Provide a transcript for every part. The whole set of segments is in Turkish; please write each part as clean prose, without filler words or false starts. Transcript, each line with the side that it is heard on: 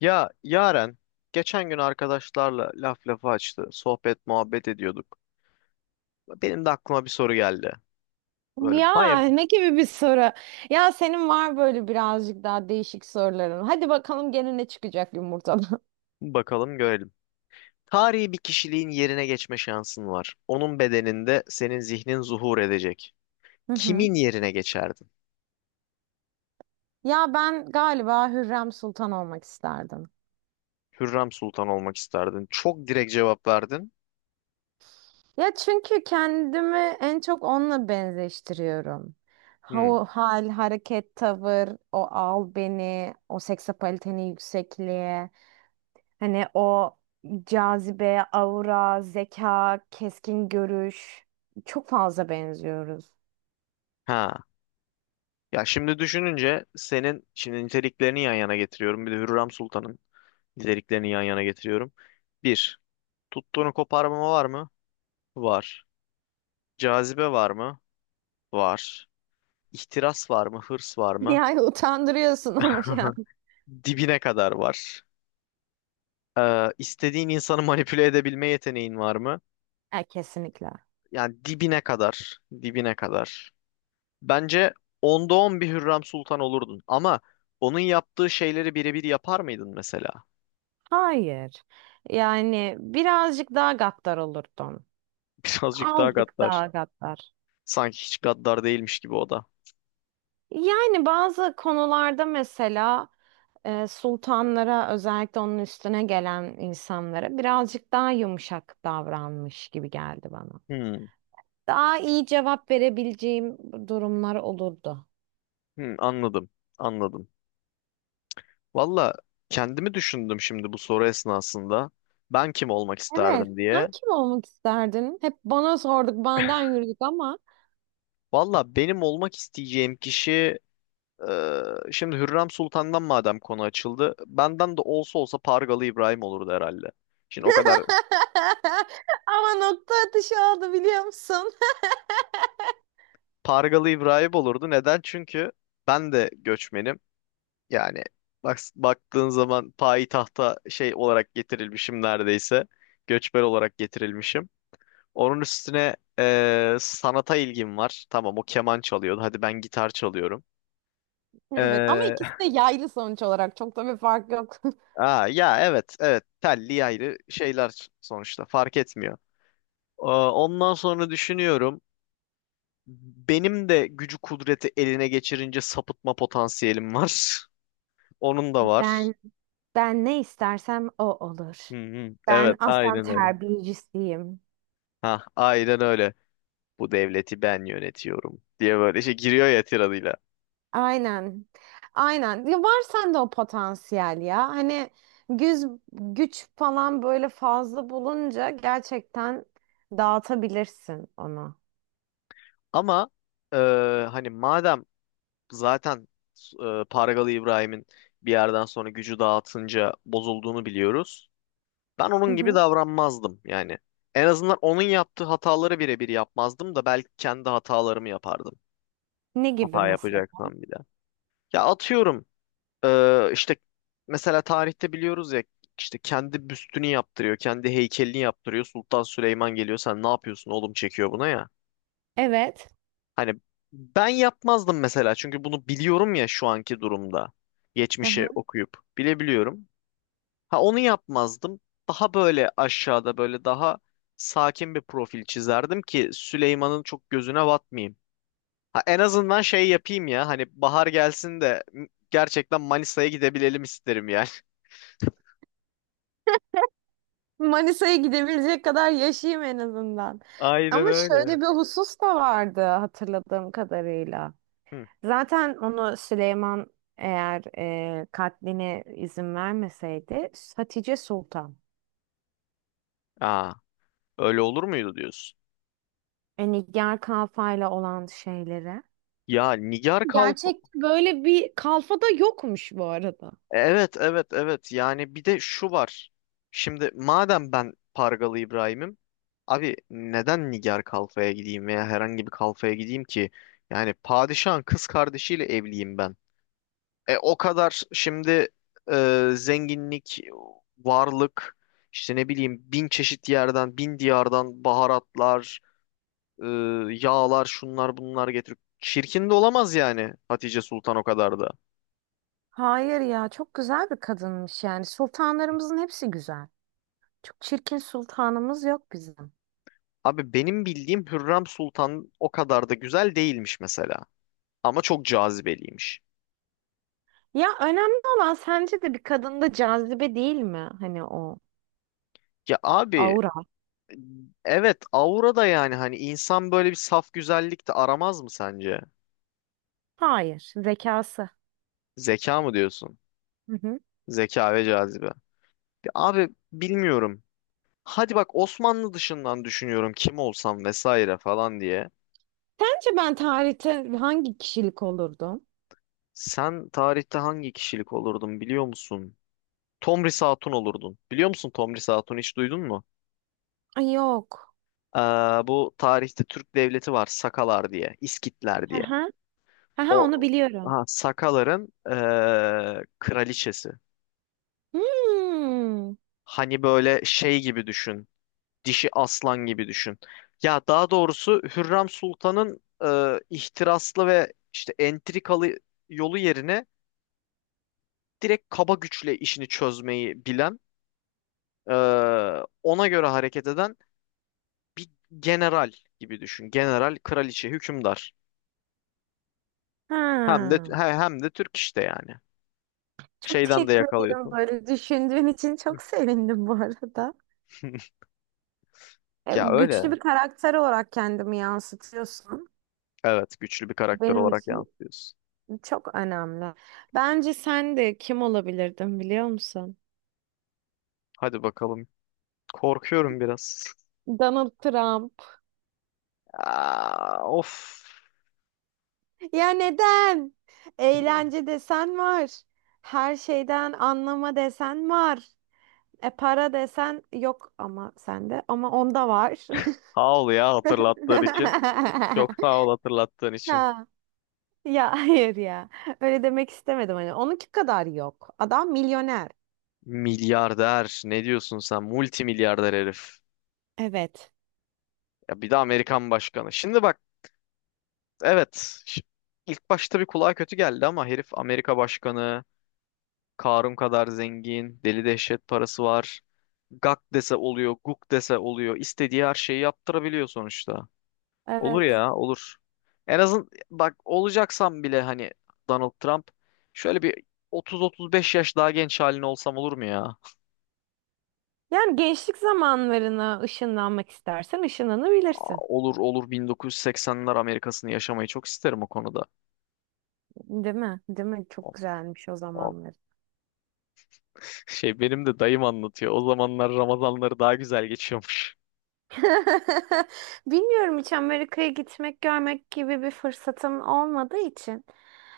left: Ya Yaren, geçen gün arkadaşlarla laf lafı açtı. Sohbet muhabbet ediyorduk. Benim de aklıma bir soru geldi. Böyle baya
right: Ya ne gibi bir soru? Ya senin var böyle birazcık daha değişik soruların. Hadi bakalım gene ne çıkacak yumurtadan.
left: bakalım görelim. Tarihi bir kişiliğin yerine geçme şansın var. Onun bedeninde senin zihnin zuhur edecek.
right: Hı hı.
left: Kimin yerine geçerdin?
right: Ya ben galiba Hürrem Sultan olmak isterdim.
left: Hürrem Sultan olmak isterdin. Çok direkt cevap verdin.
right: Ya çünkü kendimi en çok onunla benzeştiriyorum.
left: Hmm.
right: O hal, hareket, tavır, o al beni, o seksapaliteni yüksekliğe, hani o cazibe, aura, zeka, keskin görüş çok fazla benziyoruz.
left: Ha. Ya şimdi düşününce senin şimdi niteliklerini yan yana getiriyorum. Bir de Hürrem Sultan'ın niteliklerini yan yana getiriyorum. Bir, tuttuğunu koparmama var mı? Var. Cazibe var mı? Var. İhtiras var mı? Hırs var mı?
right: Yani utandırıyorsun ama şu an.
left: Dibine kadar var. İstediğin insanı manipüle edebilme yeteneğin var mı?
right: Kesinlikle.
left: Yani dibine kadar. Dibine kadar. Bence onda on bir Hürrem Sultan olurdun. Ama onun yaptığı şeyleri birebir yapar mıydın mesela?
right: Hayır. Yani birazcık daha gaddar olurdum.
left: Birazcık daha
right: Azıcık
left: gaddar.
right: daha gaddar.
left: Sanki hiç gaddar değilmiş gibi o da.
right: Yani bazı konularda mesela sultanlara özellikle onun üstüne gelen insanlara birazcık daha yumuşak davranmış gibi geldi bana.
left: Hmm,
right: Daha iyi cevap verebileceğim durumlar olurdu.
left: anladım. Anladım. Valla kendimi düşündüm şimdi bu soru esnasında. Ben kim olmak
right: Evet.
left: isterdim
right: Sen
left: diye.
right: kim olmak isterdin? Hep bana sorduk, benden yürüdük ama.
left: Valla benim olmak isteyeceğim kişi eee, şimdi Hürrem Sultan'dan madem konu açıldı. Benden de olsa olsa Pargalı İbrahim olurdu herhalde. Şimdi o kadar
right: Ama nokta atışı oldu biliyor musun?
left: Pargalı İbrahim olurdu. Neden? Çünkü ben de göçmenim. Yani bak, baktığın zaman payitahta şey olarak getirilmişim neredeyse. Göçmen olarak getirilmişim. Onun üstüne sanata ilgim var. Tamam o keman çalıyordu. Hadi ben gitar çalıyorum.
right: Evet ama
left: Eee,
right: ikisi de yaylı sonuç olarak çok da bir fark yok.
left: ya evet, telli ayrı şeyler sonuçta fark etmiyor. Ondan sonra düşünüyorum. Benim de gücü kudreti eline geçirince sapıtma potansiyelim var. Onun da var.
right: Ben ben ne istersem o olur.
left: Hı hı.
right: Ben
left: Evet
right: aslan
left: aynen öyle.
right: terbiyecisiyim.
left: Ha, aynen öyle. Bu devleti ben yönetiyorum diye böyle şey giriyor ya tiradıyla.
right: Aynen. Aynen. Ya var sende o potansiyel ya. Hani güz, güç falan böyle fazla bulunca gerçekten dağıtabilirsin onu.
left: Ama e, hani madem zaten Pargalı İbrahim'in bir yerden sonra gücü dağıtınca bozulduğunu biliyoruz. Ben
right: Hı
left: onun gibi
right: hı.
left: davranmazdım yani. En azından onun yaptığı hataları birebir yapmazdım da belki kendi hatalarımı yapardım.
right: Ne gibi
left: Hata
right: mesela?
left: yapacaksan bir de. Ya atıyorum işte mesela tarihte biliyoruz ya işte kendi büstünü yaptırıyor, kendi heykelini yaptırıyor. Sultan Süleyman geliyor sen ne yapıyorsun oğlum çekiyor buna ya.
right: Evet.
left: Hani ben yapmazdım mesela çünkü bunu biliyorum ya şu anki durumda. Geçmişe okuyup bilebiliyorum. Ha onu yapmazdım. Daha böyle aşağıda böyle daha sakin bir profil çizerdim ki Süleyman'ın çok gözüne batmayayım. Ha, en azından şey yapayım ya hani bahar gelsin de gerçekten Manisa'ya gidebilelim isterim yani.
right: Manisa'ya gidebilecek kadar yaşayayım en azından.
left: Aynen
right: Ama
left: öyle.
right: şöyle bir husus da vardı hatırladığım kadarıyla.
left: Hı.
right: Zaten onu Süleyman eğer katline izin vermeseydi Hatice Sultan.
left: Aa, öyle olur muydu diyorsun?
right: E, Nigar Kalfa'yla olan şeylere.
left: Ya Nigar Kalp
right: Gerçek böyle bir kalfa da yokmuş bu arada.
left: evet evet evet yani bir de şu var. Şimdi madem ben Pargalı İbrahim'im abi neden Nigar Kalfa'ya gideyim veya herhangi bir kalfaya gideyim ki? Yani padişahın kız kardeşiyle evliyim ben. E, o kadar şimdi zenginlik, varlık, işte ne bileyim bin çeşit yerden, bin diyardan baharatlar, e, yağlar, şunlar bunlar getirip çirkin de olamaz yani Hatice Sultan o kadar da.
right: Hayır ya çok güzel bir kadınmış yani. Sultanlarımızın hepsi güzel. Çok çirkin sultanımız yok bizim.
left: Abi benim bildiğim Hürrem Sultan o kadar da güzel değilmiş mesela. Ama çok cazibeliymiş.
right: Ya önemli olan sence de bir kadında cazibe değil mi? Hani o
left: Ya abi
right: aura.
left: evet aura da yani hani insan böyle bir saf güzellik de aramaz mı sence?
right: Hayır, zekası.
left: Zeka mı diyorsun?
right: Hı hı.
left: Zeka ve cazibe. Abi bilmiyorum. Hadi bak Osmanlı dışından düşünüyorum kim olsam vesaire falan diye.
right: Sence ben tarihte hangi kişilik olurdum?
left: Sen tarihte hangi kişilik olurdun biliyor musun? Tomris Hatun olurdun. Biliyor musun Tomris Hatun hiç duydun mu?
right: Ay yok.
left: Ee, bu tarihte Türk devleti var Sakalar diye, İskitler diye.
right: Aha. Aha onu
left: O
right: biliyorum.
left: ha, Sakaların kraliçesi.
right: Hmm.
left: Hani böyle şey gibi düşün. Dişi aslan gibi düşün. Ya daha doğrusu Hürrem Sultan'ın ihtiraslı ve işte entrikalı yolu yerine direkt kaba güçle işini çözmeyi bilen, e, ona göre hareket eden bir general gibi düşün. General, kraliçe, hükümdar.
right: Ha.
left: Hem de Türk işte yani.
right: Çok
left: Şeyden de
right: teşekkür ederim
left: yakalıyorsun.
right: böyle düşündüğün için çok sevindim bu arada.
left: Ya
right: Güçlü
left: öyle.
right: bir karakter olarak kendimi yansıtıyorsun.
left: Evet, güçlü bir karakter
right: Benim
left: olarak
right: için
left: yansıtıyorsun.
right: çok önemli. Bence sen de kim olabilirdin biliyor musun?
left: Hadi bakalım. Korkuyorum biraz.
right: Donald Trump.
left: Aa, of.
right: Ya neden? Eğlence desen var. Her şeyden anlama desen var. E para desen yok ama sende ama onda var.
left: Sağ ol ya hatırlattığın için. Çok sağ ol hatırlattığın için.
right: Ha, ya hayır ya. Öyle demek istemedim hani. Onunki kadar yok. Adam milyoner.
left: Milyarder ne diyorsun sen? Multimilyarder herif.
right: Evet.
left: Ya bir de Amerikan başkanı. Şimdi bak evet ş- ilk başta bir kulağa kötü geldi ama herif Amerika başkanı. Karun kadar zengin. Deli dehşet parası var. Gak dese oluyor, guk dese oluyor. İstediği her şeyi yaptırabiliyor sonuçta. Olur
right: Evet.
left: ya olur. En azın bak olacaksam bile hani Donald Trump şöyle bir 30-35 yaş daha genç halin olsam olur mu ya?
right: Yani gençlik zamanlarına ışınlanmak istersen
left: Aa,
right: ışınlanabilirsin.
left: olur olur 1980'ler Amerika'sını yaşamayı çok isterim o konuda.
right: Değil mi? Değil mi? Çok
left: Of,
right: güzelmiş o
left: of.
right: zamanlar.
left: Şey benim de dayım anlatıyor. O zamanlar Ramazanları daha güzel geçiyormuş.
right: Bilmiyorum hiç Amerika'ya gitmek, görmek gibi bir fırsatım olmadığı için.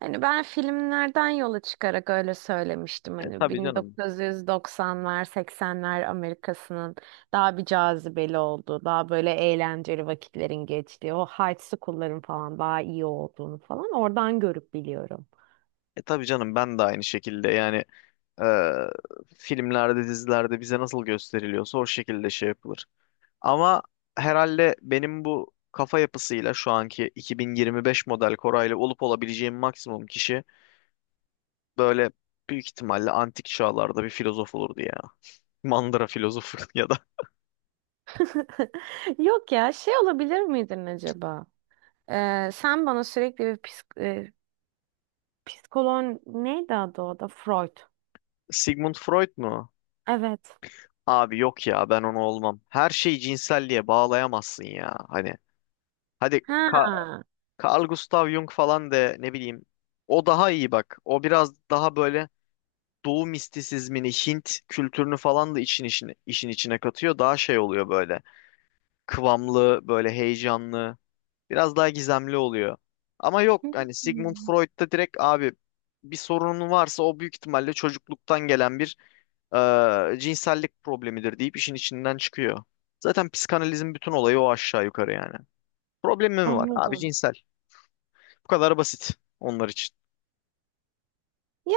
right: Hani ben filmlerden yola çıkarak öyle söylemiştim.
left: E
right: Hani
left: tabii canım.
right: 1990'lar, 80'ler Amerika'sının daha bir cazibeli oldu. Daha böyle eğlenceli vakitlerin geçtiği. O high school'ların falan daha iyi olduğunu falan oradan görüp biliyorum.
left: E tabii canım ben de aynı şekilde yani e, filmlerde dizilerde bize nasıl gösteriliyorsa o şekilde şey yapılır. Ama herhalde benim bu kafa yapısıyla şu anki 2025 model Koray'la olup olabileceğim maksimum kişi böyle büyük ihtimalle antik çağlarda bir filozof olurdu ya. Mandıra filozofu ya da
right: Yok ya şey olabilir miydin acaba? Sen bana sürekli bir psikolog neydi adı o da? Freud.
left: Sigmund Freud mu?
right: Evet.
left: Abi yok ya ben onu olmam. Her şeyi cinselliğe bağlayamazsın ya. Hani hadi Ka-
right: Ha.
left: Carl Gustav Jung falan de ne bileyim. O daha iyi bak. O biraz daha böyle Doğu mistisizmini, Hint kültürünü falan da işin içine katıyor. Daha şey oluyor böyle. Kıvamlı, böyle heyecanlı. Biraz daha gizemli oluyor. Ama yok hani Sigmund
right: Hmm,
left: Freud'da direkt abi bir sorunun varsa o büyük ihtimalle çocukluktan gelen bir cinsellik problemidir deyip işin içinden çıkıyor. Zaten psikanalizin bütün olayı o aşağı yukarı yani. Problemi mi var? Abi
right: anladım.
left: cinsel. Bu kadar basit onlar için.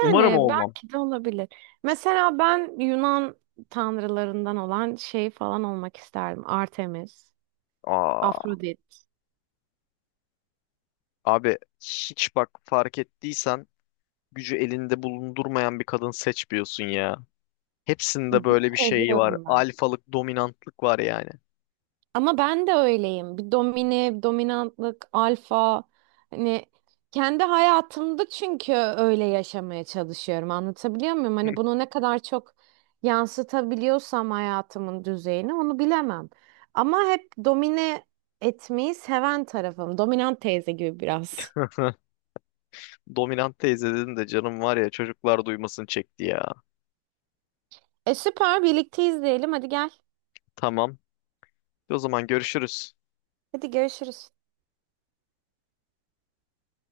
left: Umarım olmam.
right: belki de olabilir. Mesela ben Yunan tanrılarından olan şey falan olmak isterdim. Artemis,
left: Aa,
right: Afrodit.
left: abi hiç bak fark ettiysen gücü elinde bulundurmayan bir kadın seçmiyorsun ya. Hepsinde
right: Git
left: böyle bir şey var.
right: seviyorum ben.
left: Alfalık, dominantlık var yani.
right: Ama ben de öyleyim. Bir dominantlık, alfa. Hani kendi hayatımda çünkü öyle yaşamaya çalışıyorum. Anlatabiliyor muyum? Hani bunu ne kadar çok yansıtabiliyorsam hayatımın düzeyini onu bilemem. Ama hep domine etmeyi seven tarafım. Dominant teyze gibi biraz.
left: Dominant teyze dedin de canım var ya çocuklar duymasın çekti ya.
right: E süper birlikte izleyelim. Hadi gel.
left: Tamam. O zaman görüşürüz.
right: Hadi görüşürüz.